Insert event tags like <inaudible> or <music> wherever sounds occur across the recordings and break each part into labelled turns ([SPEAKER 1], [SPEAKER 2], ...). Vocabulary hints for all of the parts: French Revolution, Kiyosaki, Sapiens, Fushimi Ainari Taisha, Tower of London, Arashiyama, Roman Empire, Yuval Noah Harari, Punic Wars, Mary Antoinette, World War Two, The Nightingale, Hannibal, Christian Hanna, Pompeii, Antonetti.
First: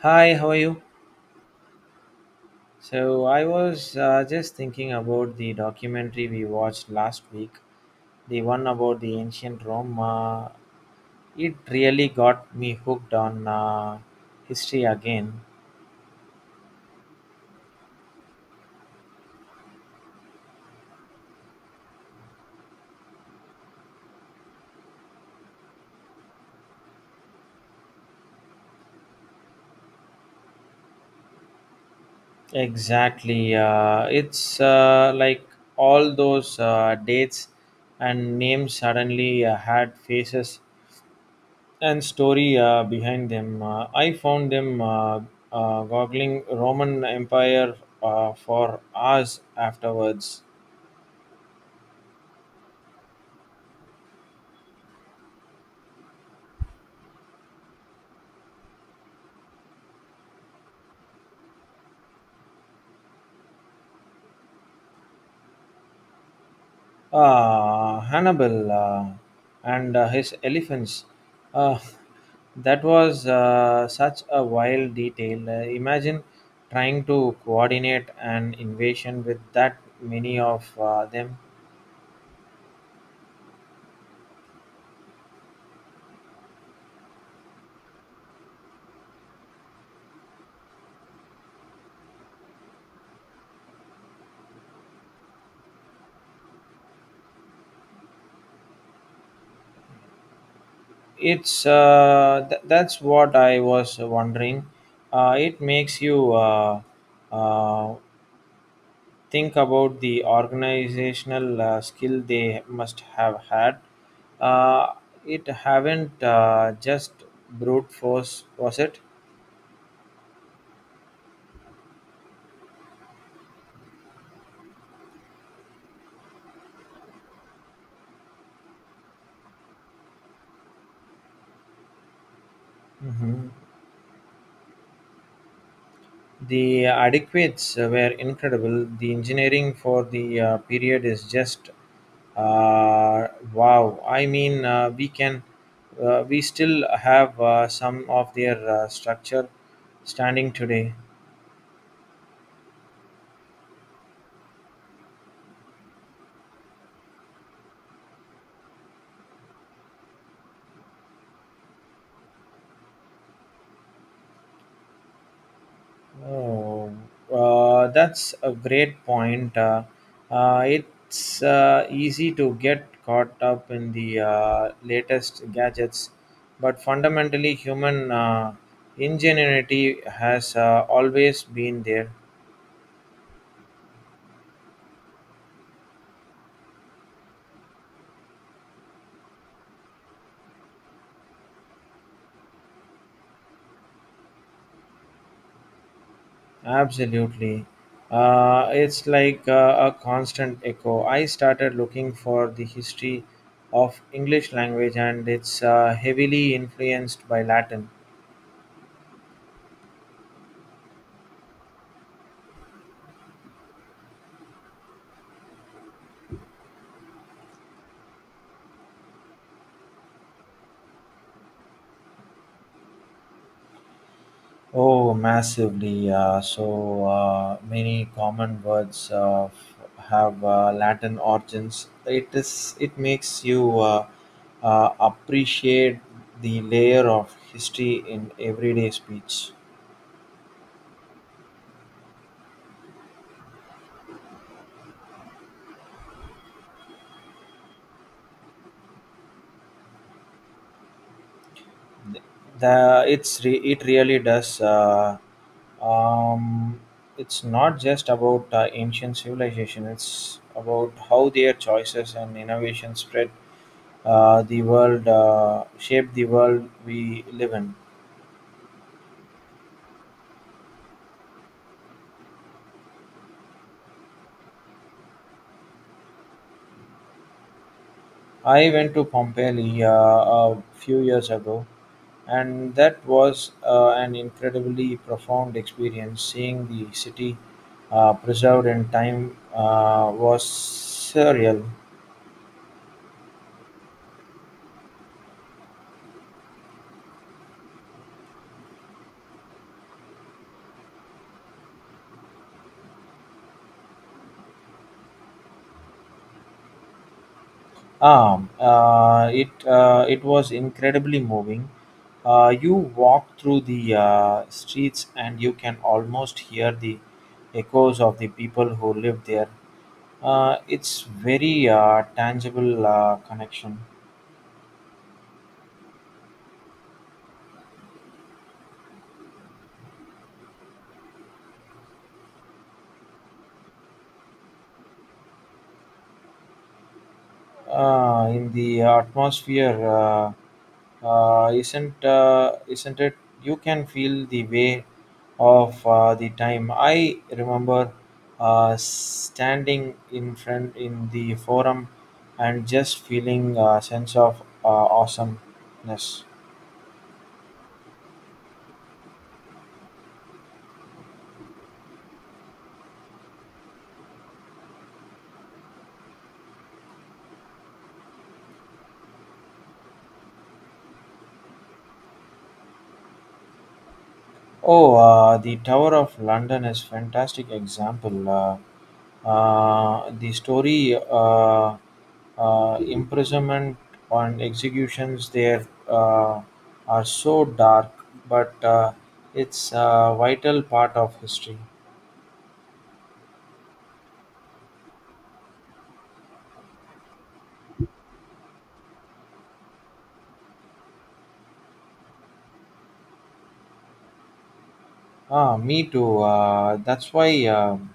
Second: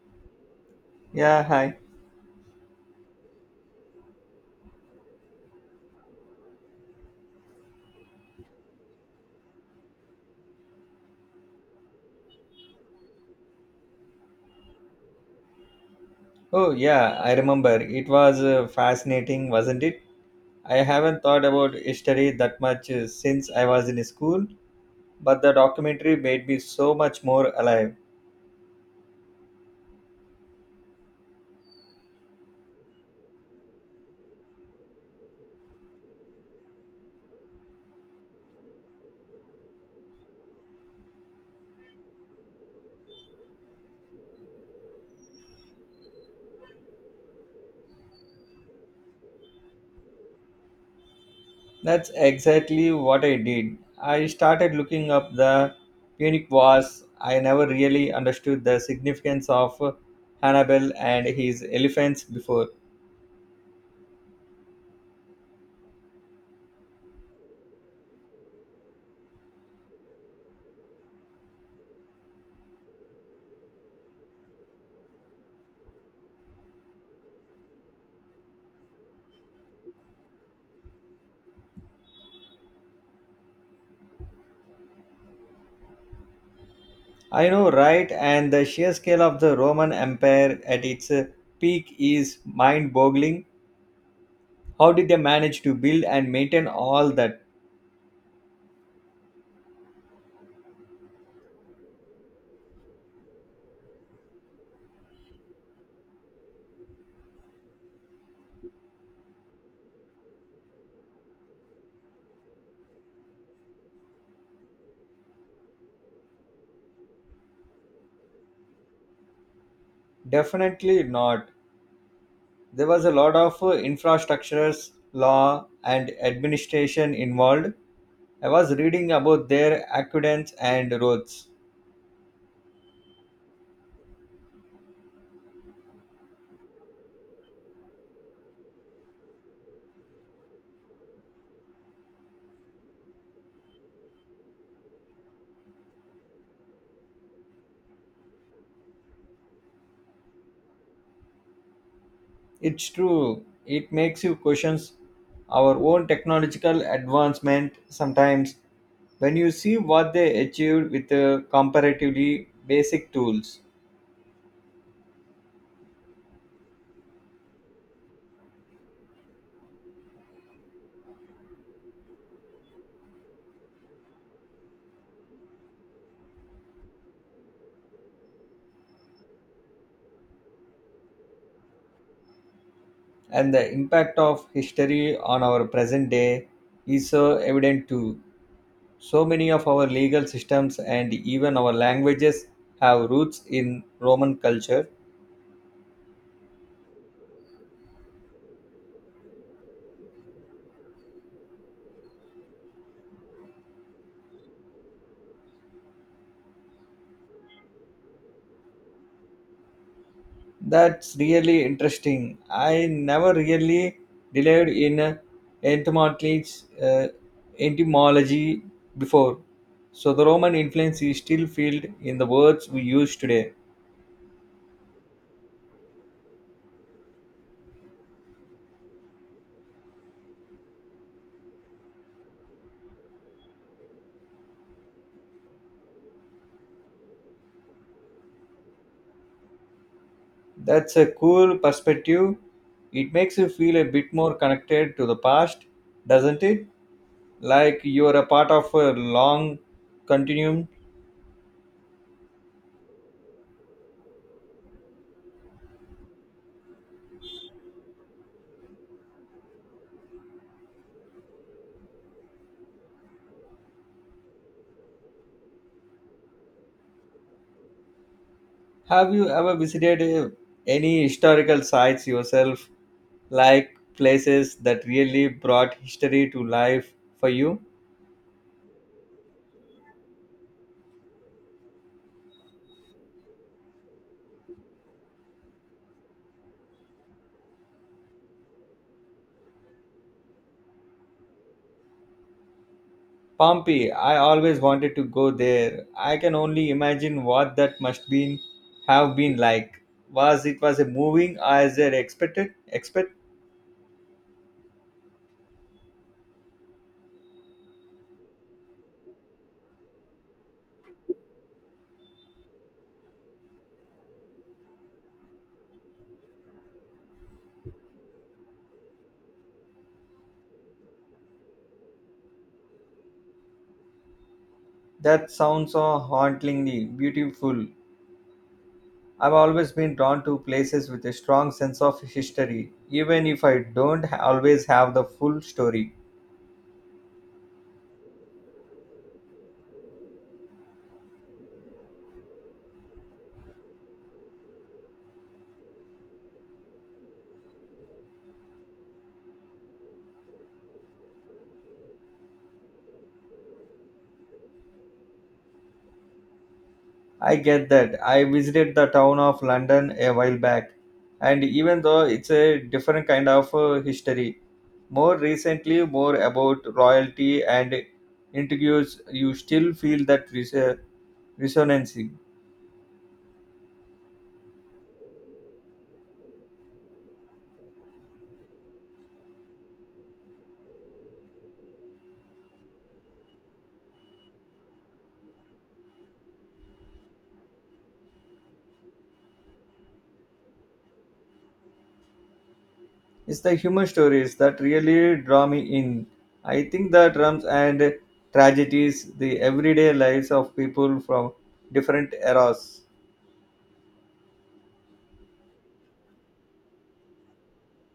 [SPEAKER 1] Hi, how are you?
[SPEAKER 2] Yeah, hi.
[SPEAKER 1] So, I was just thinking about the documentary we watched last week, the one about the ancient Rome. It really got me hooked on history again.
[SPEAKER 2] Oh, yeah, I remember. It was fascinating, wasn't it? I haven't thought about history that much since I was in school, but the documentary made me so much more alive.
[SPEAKER 1] Exactly. It's like all those dates and names suddenly had faces and story behind them. I found them goggling Roman Empire for hours afterwards.
[SPEAKER 2] That's exactly what I did. I started looking up the Punic Wars. I never really understood the significance of Hannibal and his elephants before.
[SPEAKER 1] Ah, Hannibal and his elephants. Uh, <laughs> that was such a wild detail. Imagine trying to coordinate an invasion with that many of them.
[SPEAKER 2] I know, right? And the sheer scale of the Roman Empire at its peak is mind boggling. How did they manage to build and maintain all that?
[SPEAKER 1] It's that's what I was wondering. It makes you uh, think about the organizational skill they must have had. Uh, it haven't just brute force, was it?
[SPEAKER 2] Definitely not. There was a lot of infrastructures, law, and administration involved. I was reading about their aqueducts and roads.
[SPEAKER 1] Hmm. The adequates were incredible. The engineering for the period is just uh, wow. I mean, we still have some of their structure standing today.
[SPEAKER 2] It's true, it makes you question our own technological advancement sometimes when you see what they achieved with comparatively basic tools,
[SPEAKER 1] Oh, that's a great point. It's easy to get caught up in the latest gadgets, but fundamentally, human ingenuity has always been there.
[SPEAKER 2] and the impact of history on our present day is so evident too. So many of our legal systems and even our languages have roots in Roman culture.
[SPEAKER 1] Absolutely. It's like a constant echo. I started looking for the history of English language, and it's heavily influenced by Latin.
[SPEAKER 2] That's really interesting. I never really delved in etymology, uh, etymology before. So the Roman influence is still felt in the words we use today.
[SPEAKER 1] Oh, massively. So many common words have Latin origins. It is. It makes you appreciate the layer of history in everyday speech.
[SPEAKER 2] That's a cool perspective. It makes you feel a bit more connected to the past, doesn't it? Like you're a part of a long continuum.
[SPEAKER 1] It really does um, it's not just about ancient civilization, it's about how their choices and innovation spread the world shaped the world we live in.
[SPEAKER 2] Have you ever visited any historical sites yourself, like places that really brought history to life for you?
[SPEAKER 1] I went to Pompeii a few years ago, and that was an incredibly profound experience. Seeing the city preserved in time was surreal.
[SPEAKER 2] Pompeii, I always wanted to go there. I can only imagine what that must been have been like. Was it was a moving as I expected? Expect
[SPEAKER 1] It was incredibly moving. You walk through the streets and you can almost hear the echoes of the people who live there. It's very tangible connection.
[SPEAKER 2] that sounds so hauntingly beautiful. I've always been drawn to places with a strong sense of history, even if I don't always have the full story.
[SPEAKER 1] In the atmosphere isn't it, you can feel the way of the time. I remember standing in front in the forum and just feeling a sense of awesomeness.
[SPEAKER 2] I get that. I visited the town of London a while back, and even though it's a different kind of history, more recently, more about royalty and intrigues, you still feel that resonance.
[SPEAKER 1] Oh, the Tower of London is fantastic example. The story, imprisonment and executions there are so dark, but it's a vital part of history.
[SPEAKER 2] It's the human stories that really draw me in. I think the drums and tragedies, the everyday lives of people from different eras.
[SPEAKER 1] Ah, me too. That's why. um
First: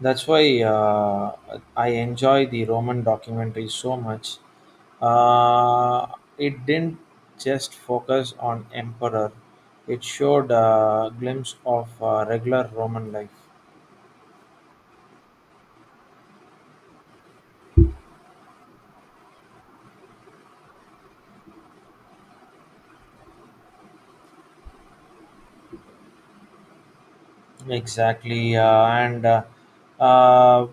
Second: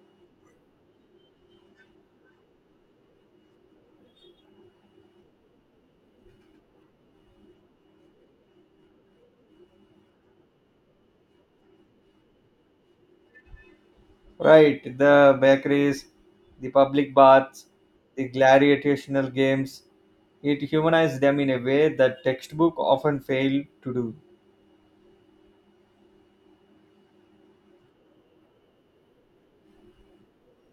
[SPEAKER 1] That's why uh, I enjoy the Roman documentary so much. Uh, it didn't just focus on emperor; it showed a glimpse of regular Roman life.
[SPEAKER 2] Right, the bakeries, the public baths, the gladiatorial games. It humanized them in a way that textbook often failed to do.
[SPEAKER 1] Exactly, and uh,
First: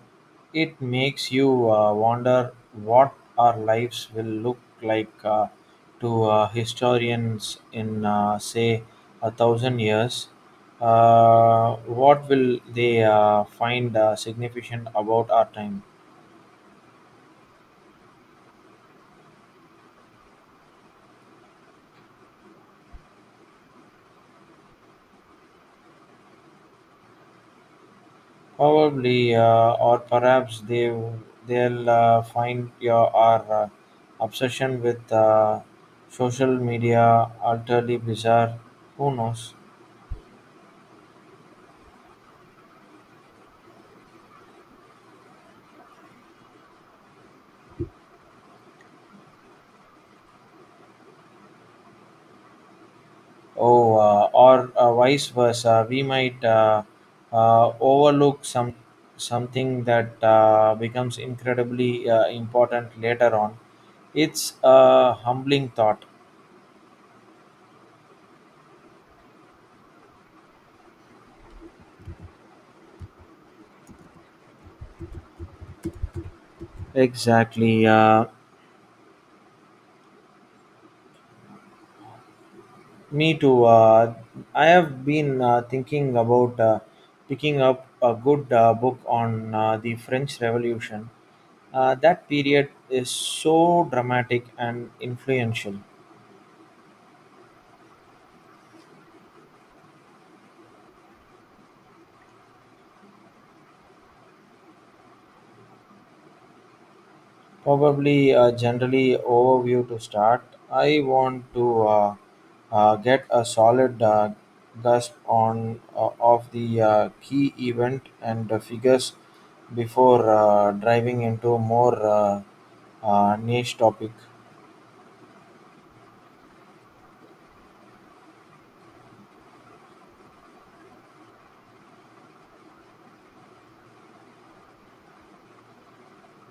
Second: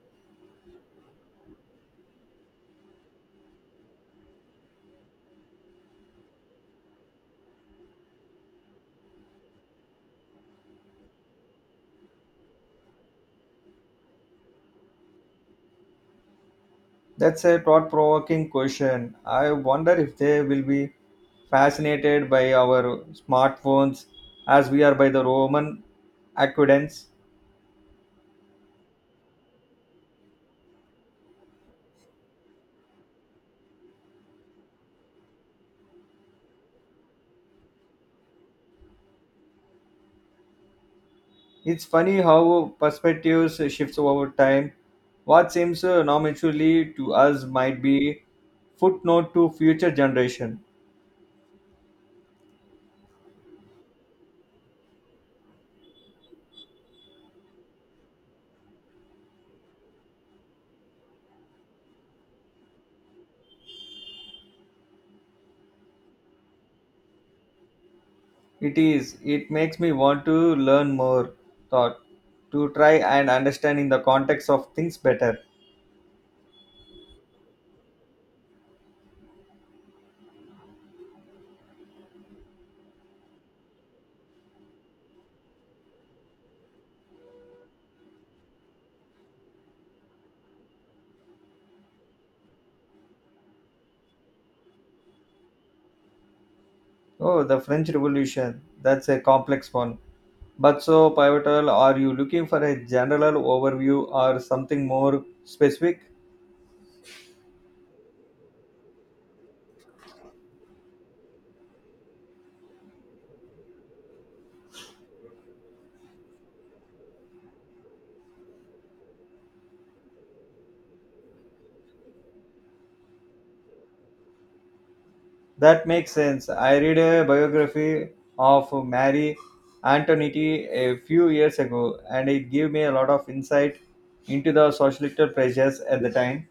[SPEAKER 1] it makes you wonder what our lives will look like to historians in, say, a thousand years. What will they find significant about our time?
[SPEAKER 2] That's a thought-provoking question. I wonder if they will be fascinated by our smartphones as we are by the Roman aqueducts.
[SPEAKER 1] Probably, or perhaps they'll find your our obsession with social media utterly bizarre. Who knows?
[SPEAKER 2] It's funny how perspectives shifts over time. What seems non to us might be footnote to future generation.
[SPEAKER 1] Oh, or vice versa, we might overlook something that becomes incredibly important later on. It's a humbling thought.
[SPEAKER 2] It is. It makes me want to learn more, thought, to try and understand in the context of things better.
[SPEAKER 1] Exactly. Me too. I have been thinking about picking up a good book on the French Revolution. That period is so dramatic and influential.
[SPEAKER 2] Oh, the French Revolution. That's a complex one. But so pivotal, are you looking for a general overview or something more specific?
[SPEAKER 1] Probably generally overview to start. I want to get a solid grasp on of the key event and the figures before driving into more niche topic.
[SPEAKER 2] That makes sense. I read a biography of Mary Antoinette a few years ago, and it gave me a lot of insight into the societal pressures at the time.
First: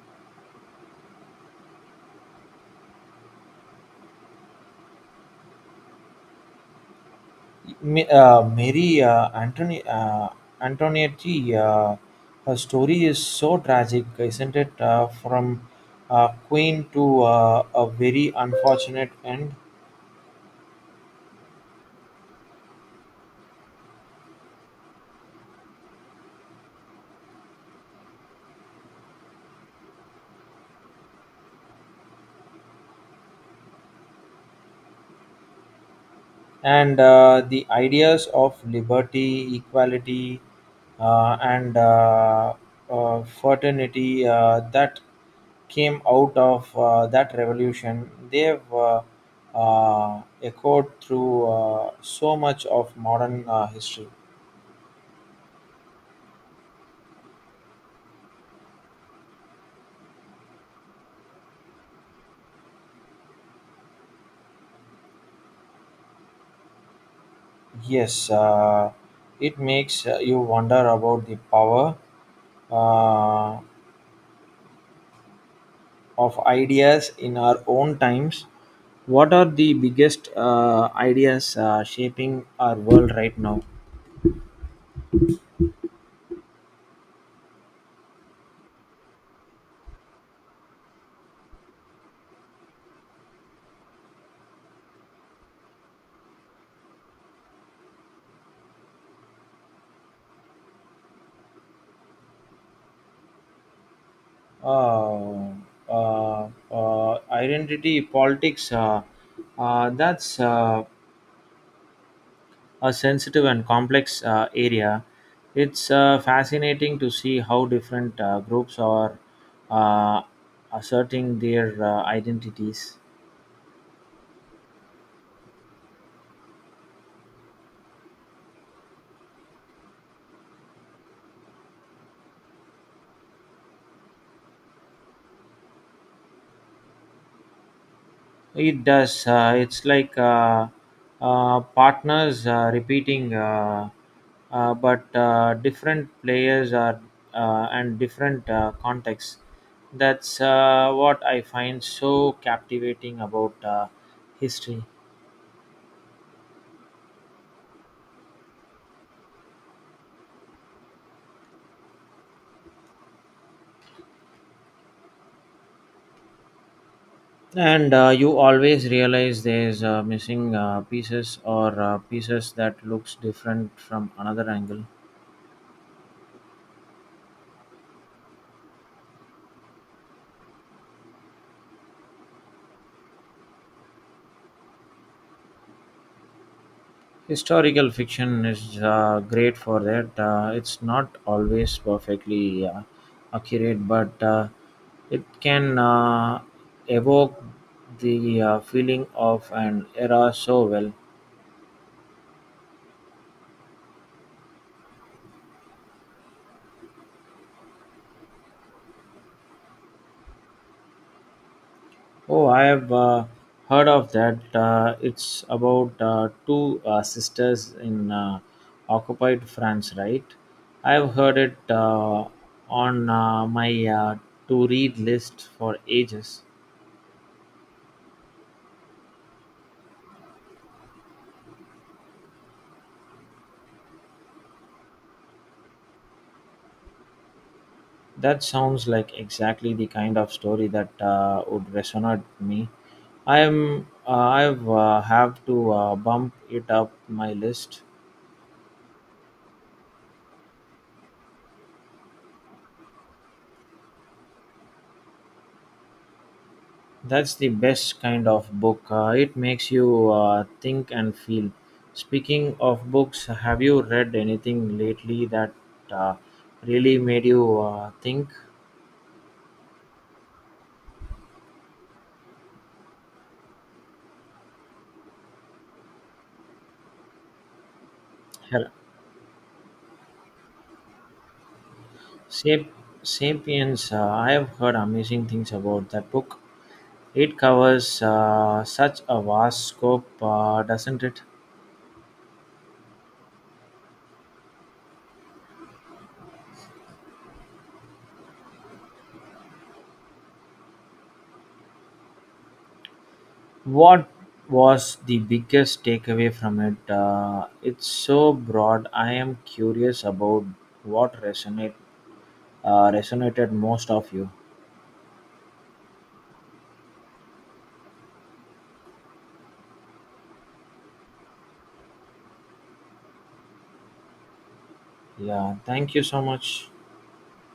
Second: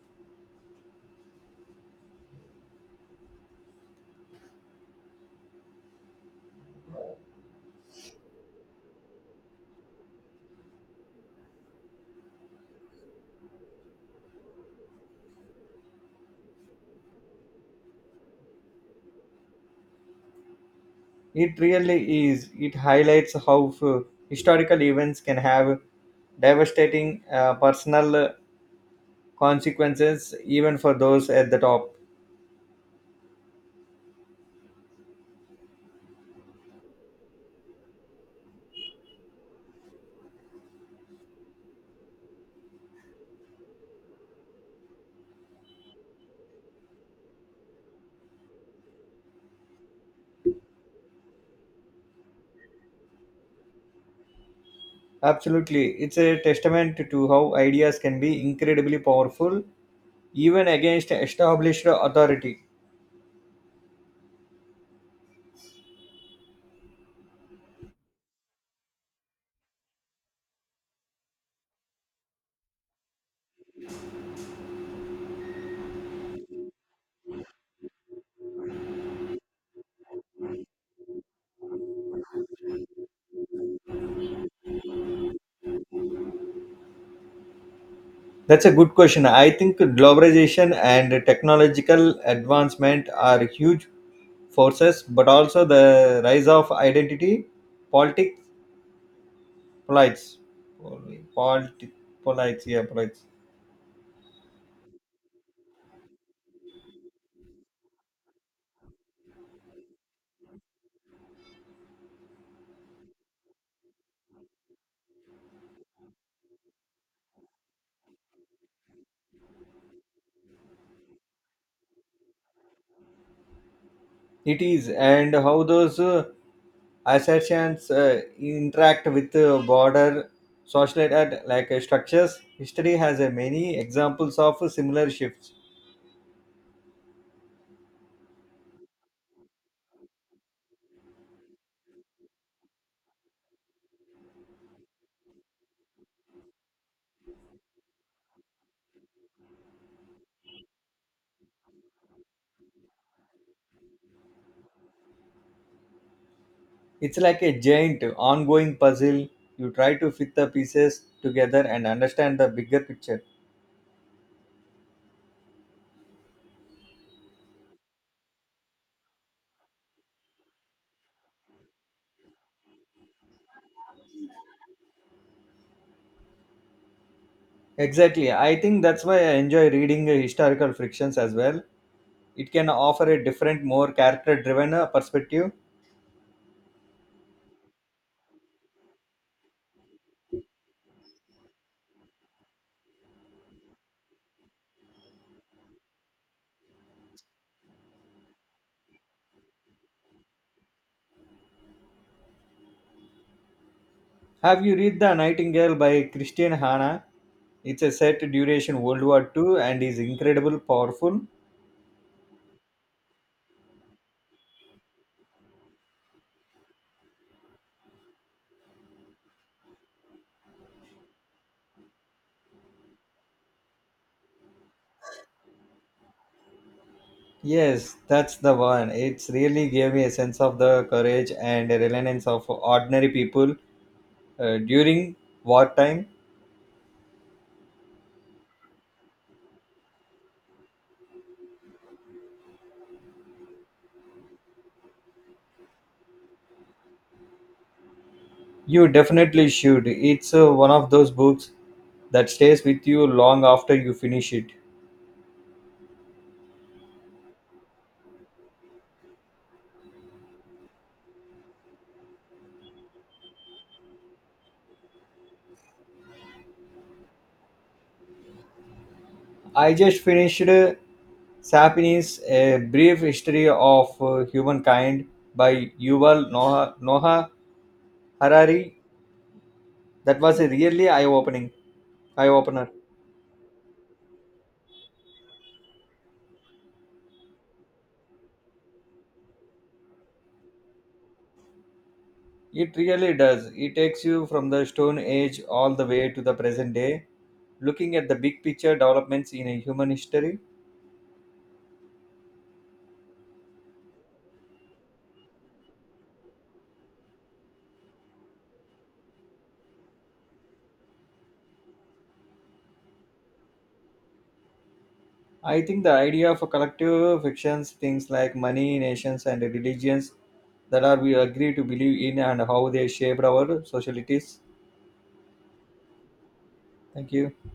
[SPEAKER 1] Mary Antonetti, her story is so tragic, isn't it? From queen to a very unfortunate end.
[SPEAKER 2] It really is. It highlights how historical events can have devastating personal consequences, even for those at the top.
[SPEAKER 1] And the ideas of liberty, equality, and fraternity that came out of that revolution, they've echoed through so much of modern history.
[SPEAKER 2] Absolutely. It's a testament to how ideas can be incredibly powerful, even against established authority.
[SPEAKER 1] Yes, it makes you wonder about the power uh, of ideas in our own times. What are the biggest ideas shaping our world right now?
[SPEAKER 2] That's a good question. I think globalization and technological advancement are huge forces, but also the rise of identity politics. Polites. Poli- Politi- Polites, yeah, polites.
[SPEAKER 1] uh, Identity politics that's a sensitive and complex area. It's fascinating to see how different groups are uh, asserting their identities.
[SPEAKER 2] It is, and how those assertions interact with border social structures. History has many examples of similar shifts.
[SPEAKER 1] It does. It's like partners repeating, but different players are and different contexts. That's what I find so captivating about history.
[SPEAKER 2] It's like a giant ongoing puzzle. You try to fit the pieces together and understand the bigger picture.
[SPEAKER 1] And you always realize there's missing pieces or pieces that looks different from another angle.
[SPEAKER 2] Exactly. I think that's why I enjoy reading historical frictions as well. It can offer a different, more character driven perspective.
[SPEAKER 1] Historical fiction is great for that. It's not always perfectly accurate, but it can evoke the feeling of an era so well.
[SPEAKER 2] Have you read The Nightingale by Christian Hanna? It's a set duration World War II and is incredible powerful.
[SPEAKER 1] Oh, I have heard of that. It's about two sisters in occupied France, right? I have heard it on my to read list for ages.
[SPEAKER 2] Yes, that's the one. It's really gave me a sense of the courage and resilience of ordinary people during wartime.
[SPEAKER 1] That sounds like exactly the kind of story that would resonate with me. I've have to bump it up my list.
[SPEAKER 2] You definitely should. It's one of those books that stays with you long after you finish it.
[SPEAKER 1] That's the best kind of book. It makes you think and feel. Speaking of books, have you read anything lately that uh, really made you think?
[SPEAKER 2] I just finished Sapiens, A Brief History of Humankind by Yuval Noah
[SPEAKER 1] Hell,
[SPEAKER 2] Harari, that was a really eye-opening, eye-opener.
[SPEAKER 1] Sap- Sapiens, I have heard amazing things about that book. It covers such a vast scope, doesn't it?
[SPEAKER 2] It really does. It takes you from the Stone Age all the way to the present day, looking at the big picture developments in a human history.
[SPEAKER 1] What was the biggest takeaway from it? It's so broad. I am curious about what resonated most of you.
[SPEAKER 2] I think the idea of a collective fictions, things like money, nations, and religions that are we agree to believe in and how they shaped our societies.
[SPEAKER 1] Yeah, thank you so much.
[SPEAKER 2] Thank you.